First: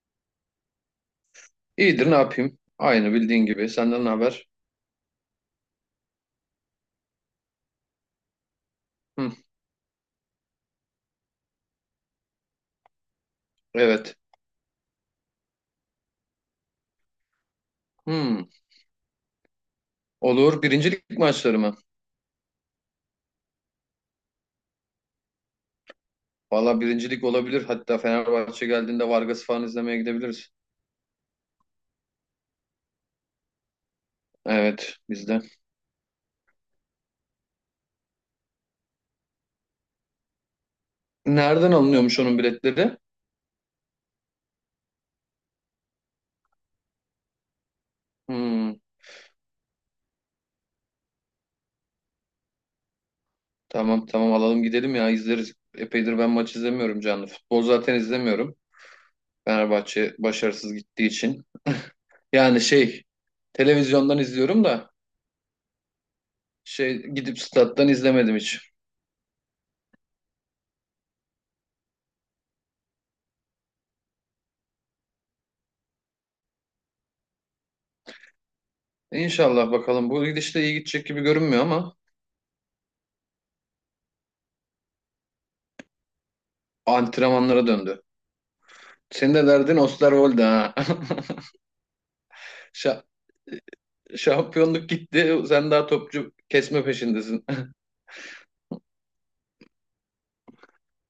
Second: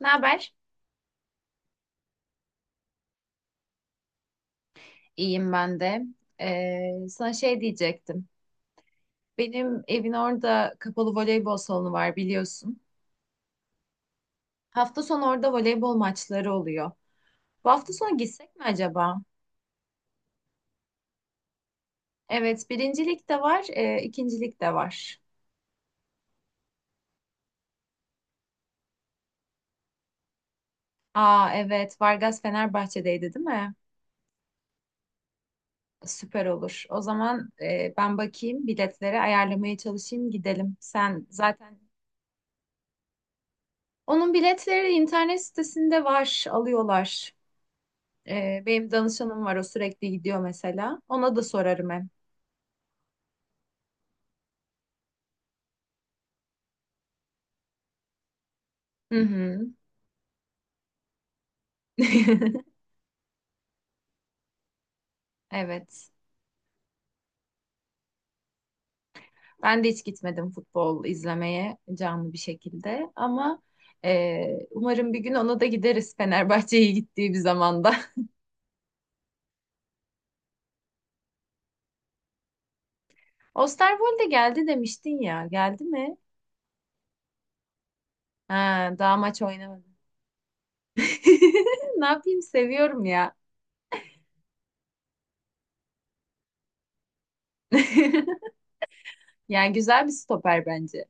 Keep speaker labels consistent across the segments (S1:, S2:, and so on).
S1: Ne haber?
S2: İyidir ne yapayım? Aynı bildiğin gibi. Senden ne haber?
S1: İyiyim ben de. Sana şey diyecektim.
S2: Hı,
S1: Benim evin orada kapalı voleybol salonu var biliyorsun.
S2: evet.
S1: Hafta sonu orada voleybol maçları oluyor. Bu hafta sonu
S2: Hı,
S1: gitsek mi acaba?
S2: olur. Birincilik maçları mı?
S1: Evet, birincilik de var, ikincilik de var.
S2: Valla birincilik olabilir. Hatta Fenerbahçe geldiğinde Vargas falan izlemeye gidebiliriz.
S1: Aa evet, Vargas Fenerbahçe'deydi değil mi?
S2: Evet biz de.
S1: Süper olur. O zaman ben bakayım biletleri ayarlamaya çalışayım gidelim. Sen
S2: Nereden
S1: zaten
S2: alınıyormuş onun biletleri?
S1: onun biletleri internet sitesinde var, alıyorlar.
S2: Hı,
S1: Benim danışanım var o sürekli gidiyor mesela. Ona da sorarım hem.
S2: tamam tamam alalım gidelim ya izleriz. Epeydir ben maç izlemiyorum canlı. Futbol zaten izlemiyorum.
S1: Hı hı.
S2: Fenerbahçe başarısız gittiği için. Yani şey televizyondan izliyorum da
S1: Evet.
S2: şey gidip stat'tan izlemedim hiç.
S1: Ben de hiç gitmedim futbol izlemeye canlı bir şekilde ama e, umarım bir gün ona da gideriz Fenerbahçe'ye gittiği bir zamanda.
S2: İnşallah bakalım. Bu gidişle iyi gidecek gibi görünmüyor ama.
S1: Osterwolde geldi demiştin ya. Geldi mi?
S2: Antrenmanlara döndü.
S1: Ha, daha
S2: Senin
S1: maç
S2: de derdin
S1: oynamadı.
S2: Osterwolde ha.
S1: Ne yapayım
S2: Şa-
S1: seviyorum ya.
S2: Şampiyonluk gitti. Sen daha topçu kesme peşindesin.
S1: Yani güzel bir stoper bence.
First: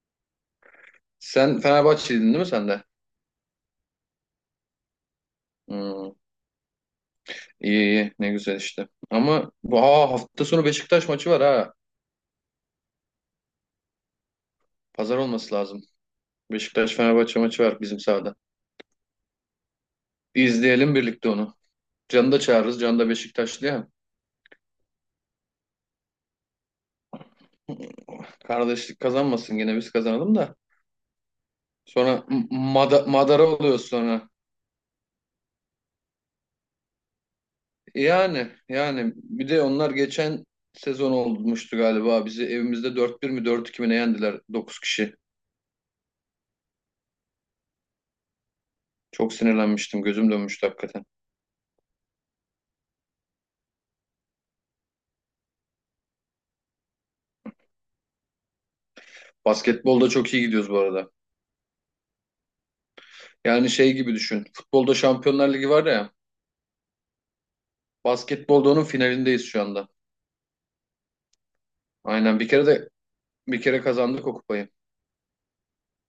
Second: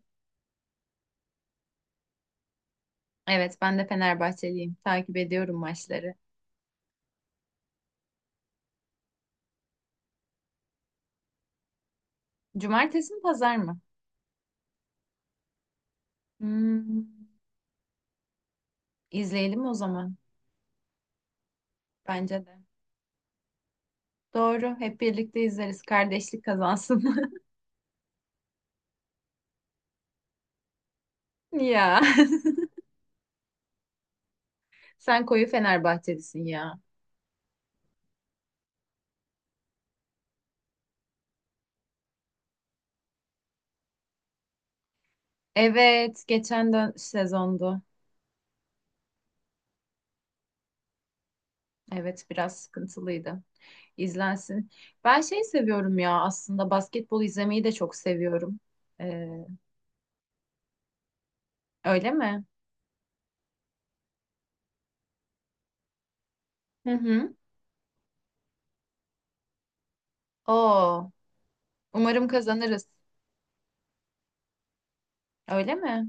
S2: Sen Fenerbahçeliydin değil mi sen de?
S1: Evet ben de Fenerbahçeliyim. Takip ediyorum
S2: Hmm,
S1: maçları.
S2: iyi iyi ne güzel işte. Ama bu hafta sonu Beşiktaş maçı var ha.
S1: Cumartesi mi pazar mı?
S2: Pazar olması lazım. Beşiktaş
S1: Hmm,
S2: Fenerbahçe maçı var bizim sahada.
S1: izleyelim o zaman.
S2: İzleyelim birlikte onu. Can'ı da
S1: Bence de.
S2: çağırırız. Can da Beşiktaşlı ya.
S1: Doğru. Hep birlikte izleriz. Kardeşlik kazansın.
S2: Kardeşlik kazanmasın yine biz kazanalım da.
S1: Ya.
S2: Sonra madara oluyoruz sonra.
S1: Sen koyu Fenerbahçelisin ya.
S2: Yani bir de onlar geçen sezon olmuştu galiba. Bizi evimizde 4-1 mi 4-2 mi ne yendiler 9 kişi.
S1: Evet. Geçen dön sezondu.
S2: Çok sinirlenmiştim. Gözüm dönmüştü hakikaten.
S1: Evet. Biraz sıkıntılıydı. İzlensin. Ben şey seviyorum ya aslında basketbol izlemeyi de çok seviyorum. Ee,
S2: Basketbolda çok iyi gidiyoruz bu arada.
S1: Öyle mi?
S2: Yani şey gibi düşün. Futbolda Şampiyonlar Ligi var ya.
S1: Hı hı.
S2: Basketbolda onun finalindeyiz şu anda.
S1: Oo. Umarım
S2: Aynen bir kere
S1: kazanırız.
S2: de bir kere kazandık o kupayı.
S1: Öyle mi?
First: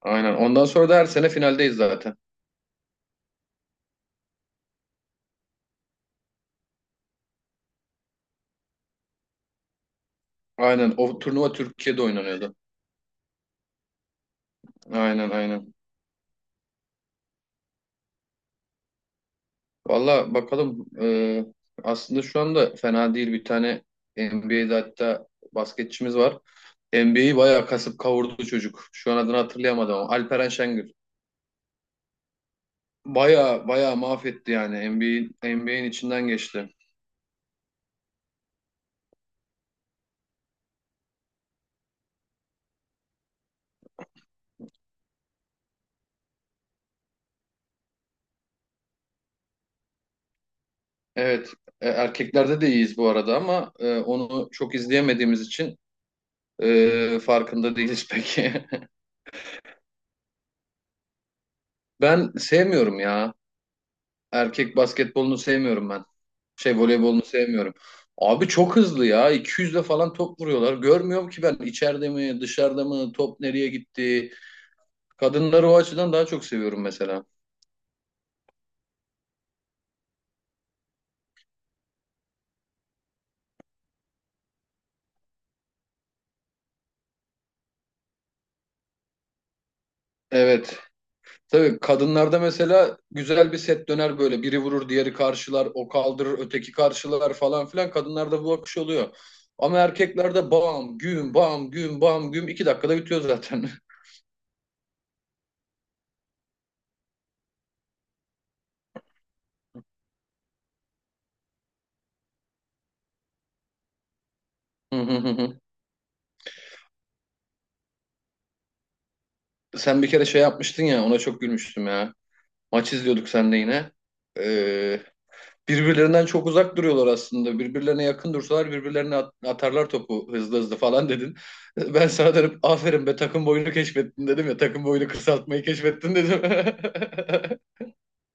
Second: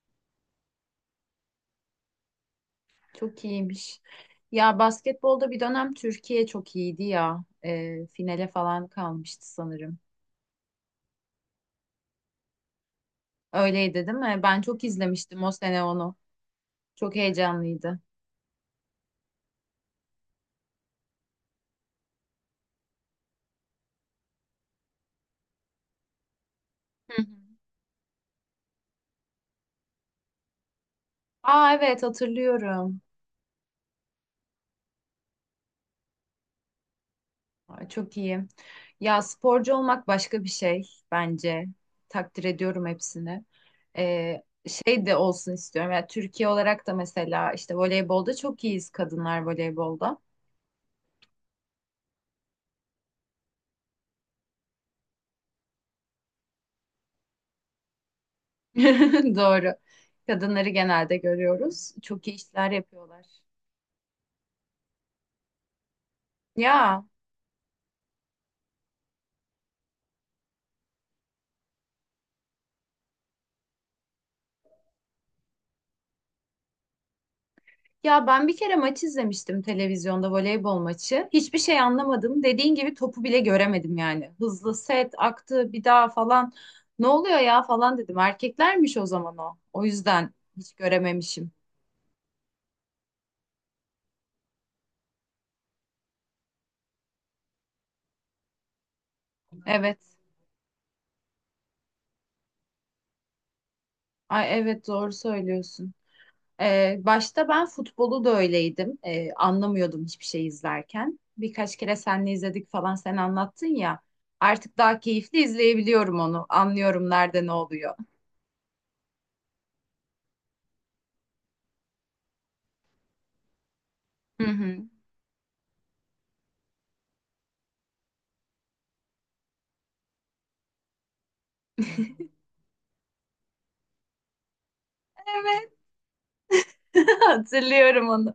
S2: Aynen. Ondan sonra da her sene finaldeyiz zaten.
S1: Çok iyiymiş. Ya basketbolda bir dönem Türkiye çok iyiydi ya. Finale falan kalmıştı sanırım.
S2: Aynen. O turnuva Türkiye'de oynanıyordu.
S1: Öyleydi değil mi? Ben çok
S2: Aynen
S1: izlemiştim o
S2: aynen.
S1: sene onu. Çok heyecanlıydı.
S2: Valla bakalım. Aslında şu anda fena değil bir tane NBA'de hatta basketçimiz var.
S1: Hı hı.
S2: NBA'yi bayağı kasıp kavurdu çocuk. Şu an adını hatırlayamadım ama Alperen Şengül.
S1: Aa evet hatırlıyorum.
S2: Bayağı bayağı mahvetti yani NBA'in içinden geçti.
S1: Aa, çok iyi. Ya sporcu olmak başka bir şey bence. Takdir ediyorum hepsini. Ee, Şey de olsun istiyorum. Yani Türkiye olarak da mesela işte voleybolda çok iyiyiz kadınlar voleybolda.
S2: Evet erkeklerde de iyiyiz bu arada ama onu çok izleyemediğimiz için farkında değiliz peki.
S1: Doğru. Kadınları genelde görüyoruz. Çok
S2: Ben
S1: iyi işler
S2: sevmiyorum
S1: yapıyorlar.
S2: ya. Erkek basketbolunu sevmiyorum ben. Şey
S1: Ya
S2: voleybolunu sevmiyorum. Abi çok hızlı ya. 200'le falan top vuruyorlar. Görmüyorum ki ben içeride mi, dışarıda mı, top nereye gitti. Kadınları o açıdan daha çok seviyorum mesela.
S1: ya ben bir kere maç izlemiştim televizyonda voleybol maçı. Hiçbir şey anlamadım. Dediğin gibi topu bile göremedim yani. Hızlı set aktı bir daha falan. Ne oluyor ya falan dedim. Erkeklermiş o zaman o. O yüzden hiç
S2: Evet.
S1: görememişim.
S2: Tabii kadınlarda mesela güzel bir set döner böyle. Biri vurur, diğeri karşılar, o kaldırır, öteki karşılar falan filan. Kadınlarda bu akış oluyor. Ama
S1: Evet.
S2: erkeklerde bam, güm, bam, güm, bam, güm. 2 dakikada bitiyor zaten.
S1: Ay evet doğru söylüyorsun. Başta ben futbolu da öyleydim. Anlamıyordum hiçbir şey izlerken. Birkaç kere seninle izledik falan sen anlattın ya. Artık
S2: Hı
S1: daha
S2: hı hı
S1: keyifli
S2: hı.
S1: izleyebiliyorum onu. Anlıyorum nerede ne oluyor.
S2: Sen bir kere şey yapmıştın ya, ona çok gülmüştüm ya. Maç izliyorduk seninle yine.
S1: Hı hı.
S2: Ee, Birbirlerinden çok uzak duruyorlar aslında. Birbirlerine yakın dursalar birbirlerine atarlar topu hızlı hızlı falan dedin. Ben sana dönüp aferin be takım boyunu keşfettin dedim ya. Takım boyunu kısaltmayı
S1: Evet,
S2: keşfettin dedim.
S1: hatırlıyorum onu.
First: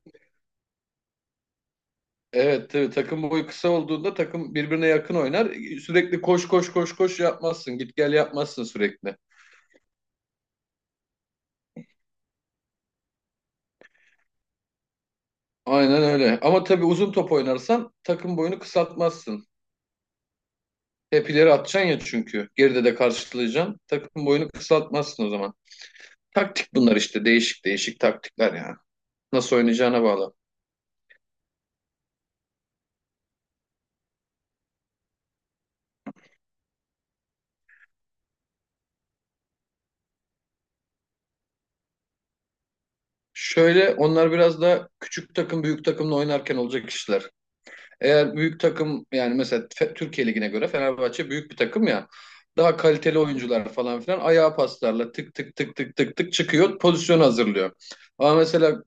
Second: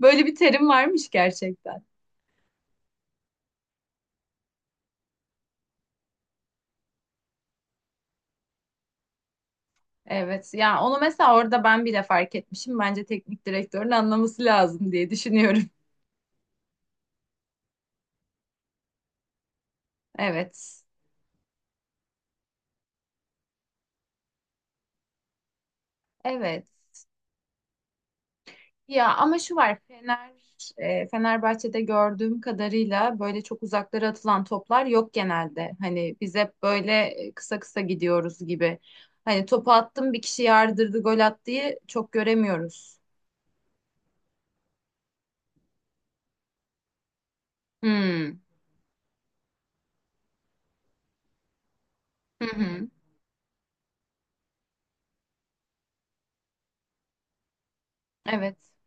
S1: Böyle bir terim varmış gerçekten.
S2: Evet tabii takım boyu kısa olduğunda takım birbirine yakın oynar. Sürekli koş koş koş koş yapmazsın. Git gel yapmazsın sürekli.
S1: Evet, yani onu mesela orada ben bile fark etmişim. Bence teknik direktörün anlaması lazım diye düşünüyorum.
S2: Aynen öyle. Ama tabii uzun top oynarsan takım boyunu kısaltmazsın.
S1: Evet,
S2: Hep ileri atacaksın ya çünkü. Geride de karşılayacaksın. Takım boyunu kısaltmazsın o zaman.
S1: evet.
S2: Taktik bunlar işte değişik değişik taktikler yani.
S1: Ya ama
S2: Nasıl
S1: şu var
S2: oynayacağına bağlı.
S1: Fenerbahçe'de gördüğüm kadarıyla böyle çok uzaklara atılan toplar yok genelde. Hani biz hep böyle kısa kısa gidiyoruz gibi. Hani topu attım bir kişi yardırdı gol attı diye çok göremiyoruz.
S2: Şöyle onlar biraz da küçük takım büyük takımla oynarken olacak işler. Eğer
S1: Hmm.
S2: büyük takım yani mesela Türkiye Ligi'ne göre Fenerbahçe büyük bir takım ya.
S1: Hı
S2: Daha
S1: hı.
S2: kaliteli oyuncular falan filan ayağa paslarla tık tık tık tık tık tık çıkıyor pozisyon hazırlıyor. Ama
S1: Evet.
S2: mesela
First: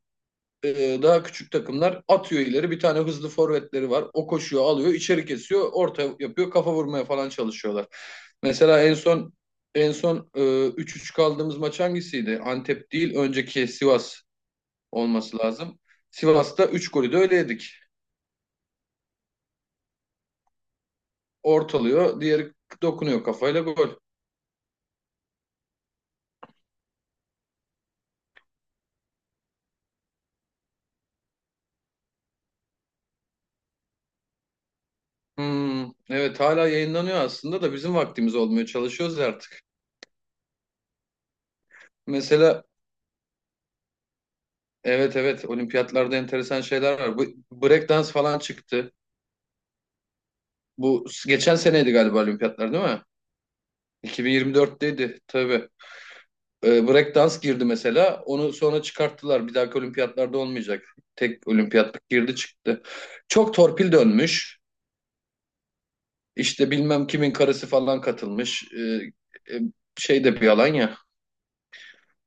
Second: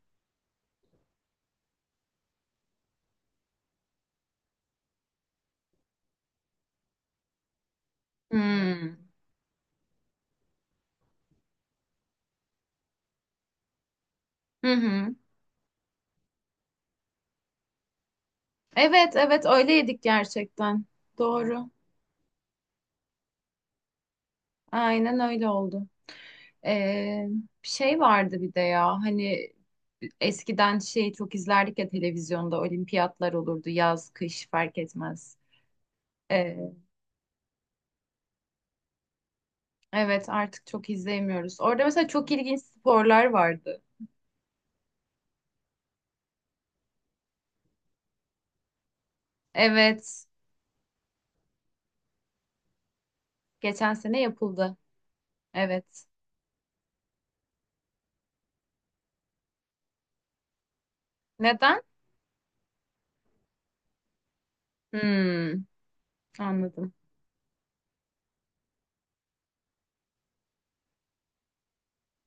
S2: daha küçük takımlar atıyor ileri. Bir tane hızlı forvetleri var. O koşuyor, alıyor, içeri kesiyor, orta yapıyor, kafa vurmaya falan çalışıyorlar. Mesela en
S1: Hmm.
S2: son en son 3-3 kaldığımız maç hangisiydi? Antep değil, önceki Sivas
S1: Hı hı.
S2: olması lazım. Sivas'ta 3 golü de öyle yedik.
S1: Evet evet öyle yedik gerçekten. Doğru.
S2: Ortalıyor, diğeri dokunuyor kafayla gol.
S1: Aynen öyle oldu. Ee, Şey vardı bir de ya hani eskiden şey çok izlerdik ya televizyonda olimpiyatlar olurdu yaz kış fark etmez.
S2: Hmm, evet
S1: Ee,
S2: hala yayınlanıyor aslında da bizim vaktimiz olmuyor. Çalışıyoruz artık.
S1: evet artık çok izleyemiyoruz. Orada mesela çok ilginç
S2: Mesela
S1: sporlar vardı.
S2: evet evet olimpiyatlarda enteresan şeyler var. Bu breakdance falan çıktı.
S1: Evet
S2: Bu geçen seneydi galiba olimpiyatlar değil mi?
S1: geçen sene yapıldı.
S2: 2024'teydi tabii.
S1: Evet.
S2: Breakdance girdi mesela. Onu sonra çıkarttılar. Bir dahaki olimpiyatlarda olmayacak. Tek
S1: Neden?
S2: olimpiyatlık girdi çıktı. Çok torpil dönmüş.
S1: Hmm,
S2: İşte
S1: anladım.
S2: bilmem kimin karısı falan katılmış. Şey de bir yalan ya.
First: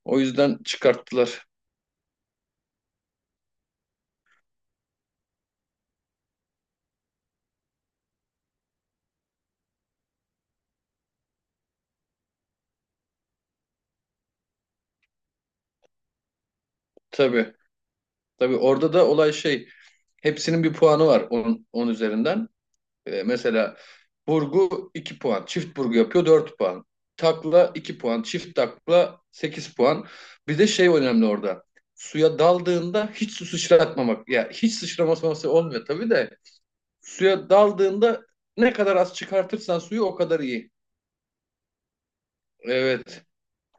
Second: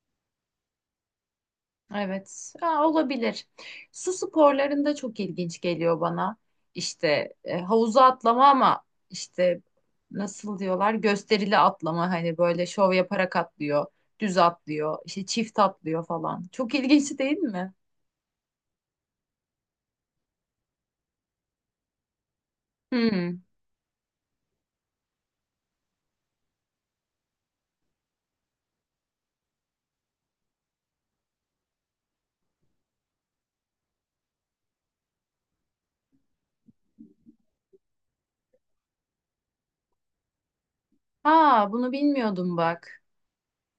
S2: O yüzden çıkarttılar.
S1: Evet, Aa, olabilir. Su sporlarında çok ilginç geliyor bana. İşte havuza atlama ama işte nasıl diyorlar gösterili atlama hani böyle şov yaparak atlıyor, düz atlıyor, işte çift atlıyor falan. Çok ilginç değil
S2: Tabii.
S1: mi?
S2: Tabii orada da olay şey. Hepsinin bir puanı var 10 üzerinden 10.
S1: Hmm.
S2: Mesela burgu 2 puan, çift burgu yapıyor 4 puan. Takla 2 puan, çift takla 8 puan. Bir de şey önemli orada. Suya daldığında hiç su sıçratmamak. Ya hiç sıçraması olmuyor tabii de. Suya daldığında ne kadar az çıkartırsan suyu o kadar iyi.
S1: Aa, bunu bilmiyordum bak.
S2: Evet.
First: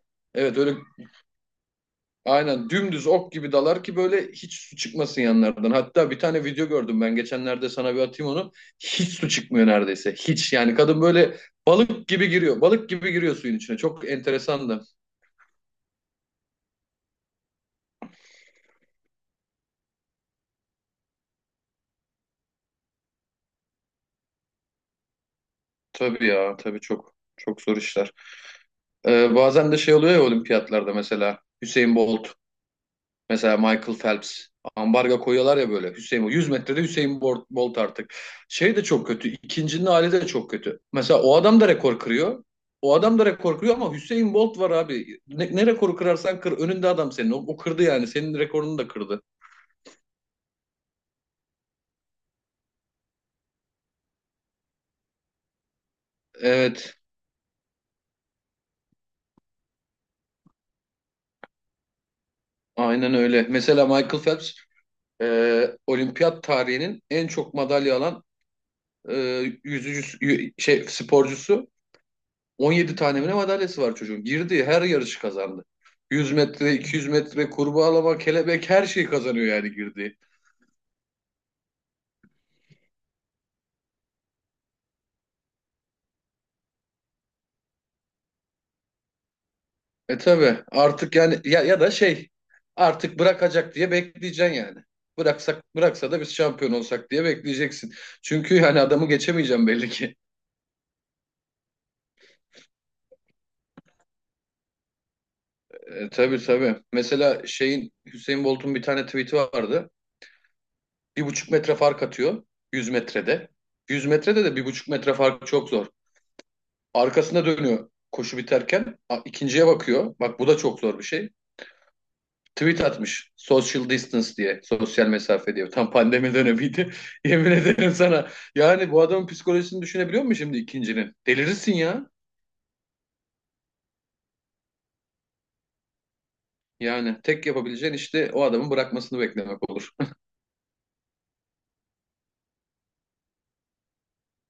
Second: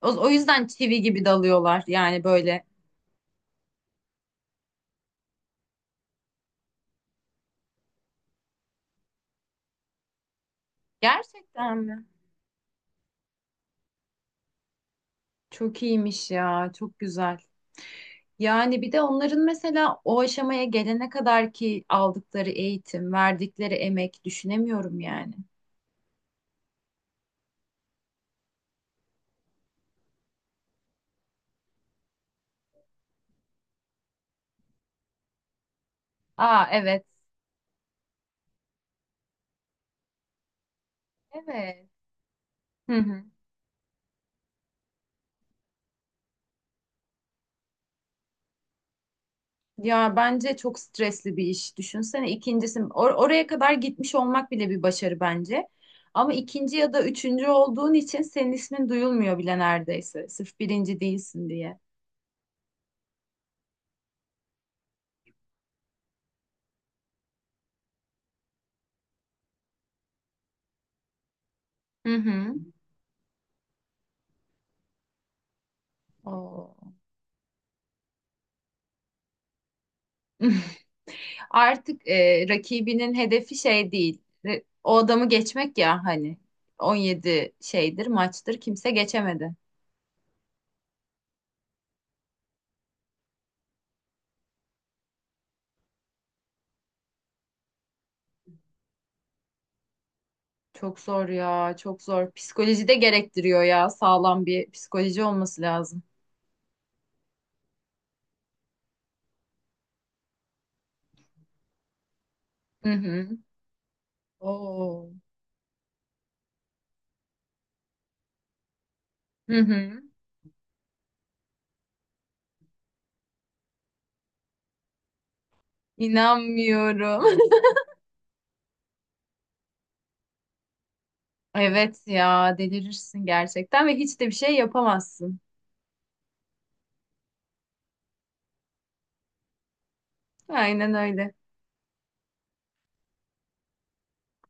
S1: O
S2: Evet
S1: yüzden
S2: öyle.
S1: çivi gibi dalıyorlar yani böyle.
S2: Aynen dümdüz ok gibi dalar ki böyle hiç su çıkmasın yanlardan. Hatta bir tane video gördüm ben geçenlerde sana bir atayım onu. Hiç su çıkmıyor neredeyse. Hiç yani kadın böyle
S1: Gerçekten mi?
S2: balık gibi giriyor. Balık gibi giriyor suyun içine. Çok enteresan da.
S1: Çok iyiymiş ya, çok güzel. Yani bir de onların mesela o aşamaya gelene kadar ki aldıkları eğitim, verdikleri emek düşünemiyorum yani.
S2: Tabii ya tabii çok çok zor işler. Bazen de şey oluyor ya olimpiyatlarda mesela Hüseyin Bolt. Mesela Michael Phelps ambarga koyuyorlar ya böyle Hüseyin Bolt. 100
S1: Aa
S2: metrede
S1: evet.
S2: Hüseyin Bolt, Bolt artık. Şey de çok kötü. İkincinin hali de çok kötü. Mesela o adam da
S1: Evet.
S2: rekor kırıyor.
S1: Hı
S2: O adam
S1: hı.
S2: da rekor kırıyor ama Hüseyin Bolt var abi. Ne rekoru kırarsan kır. Önünde adam senin. O kırdı yani. Senin rekorunu da kırdı.
S1: Ya bence çok stresli bir iş. Düşünsene ikincisi oraya kadar gitmiş olmak bile bir başarı bence. Ama ikinci ya
S2: Evet.
S1: da üçüncü olduğun için senin ismin duyulmuyor bile neredeyse. Sırf birinci değilsin diye.
S2: Aynen öyle. Mesela Michael Phelps olimpiyat tarihinin en çok madalya alan e, yüzücü şey sporcusu
S1: Hı hı.
S2: 17 tane mi madalyası var çocuğun. Girdiği her yarışı kazandı. 100 metre,
S1: Oo.
S2: 200 metre, kurbağalama, kelebek her şeyi kazanıyor yani girdiği.
S1: Artık rakibinin hedefi şey değil. O adamı geçmek ya hani 17 şeydir maçtır kimse geçemedi.
S2: E tabi artık yani ya, ya da şey artık bırakacak diye bekleyeceksin yani. Bıraksa da biz şampiyon olsak diye bekleyeceksin. Çünkü hani adamı geçemeyeceğim belli ki.
S1: Çok zor ya, çok zor. Psikoloji de gerektiriyor ya. Sağlam bir psikoloji olması lazım.
S2: Tabii tabii. Mesela şeyin Hüseyin Bolt'un bir tane tweet'i vardı. 1,5 metre fark atıyor
S1: Hı
S2: 100
S1: hı.
S2: metrede. 100 metrede de bir buçuk
S1: Oo.
S2: metre fark çok zor. Arkasına dönüyor koşu biterken.
S1: Hı
S2: İkinciye
S1: hı.
S2: bakıyor. Bak bu da çok zor bir şey. Tweet atmış. Social distance diye. Sosyal mesafe diye. Tam pandemi dönemiydi.
S1: İnanmıyorum.
S2: Yemin ederim sana. Yani bu adamın psikolojisini düşünebiliyor musun şimdi ikincinin? Delirirsin
S1: Evet
S2: ya.
S1: ya, delirirsin gerçekten ve hiç de bir şey yapamazsın.
S2: Yani tek yapabileceğin işte o adamın bırakmasını beklemek olur.
S1: Aynen öyle.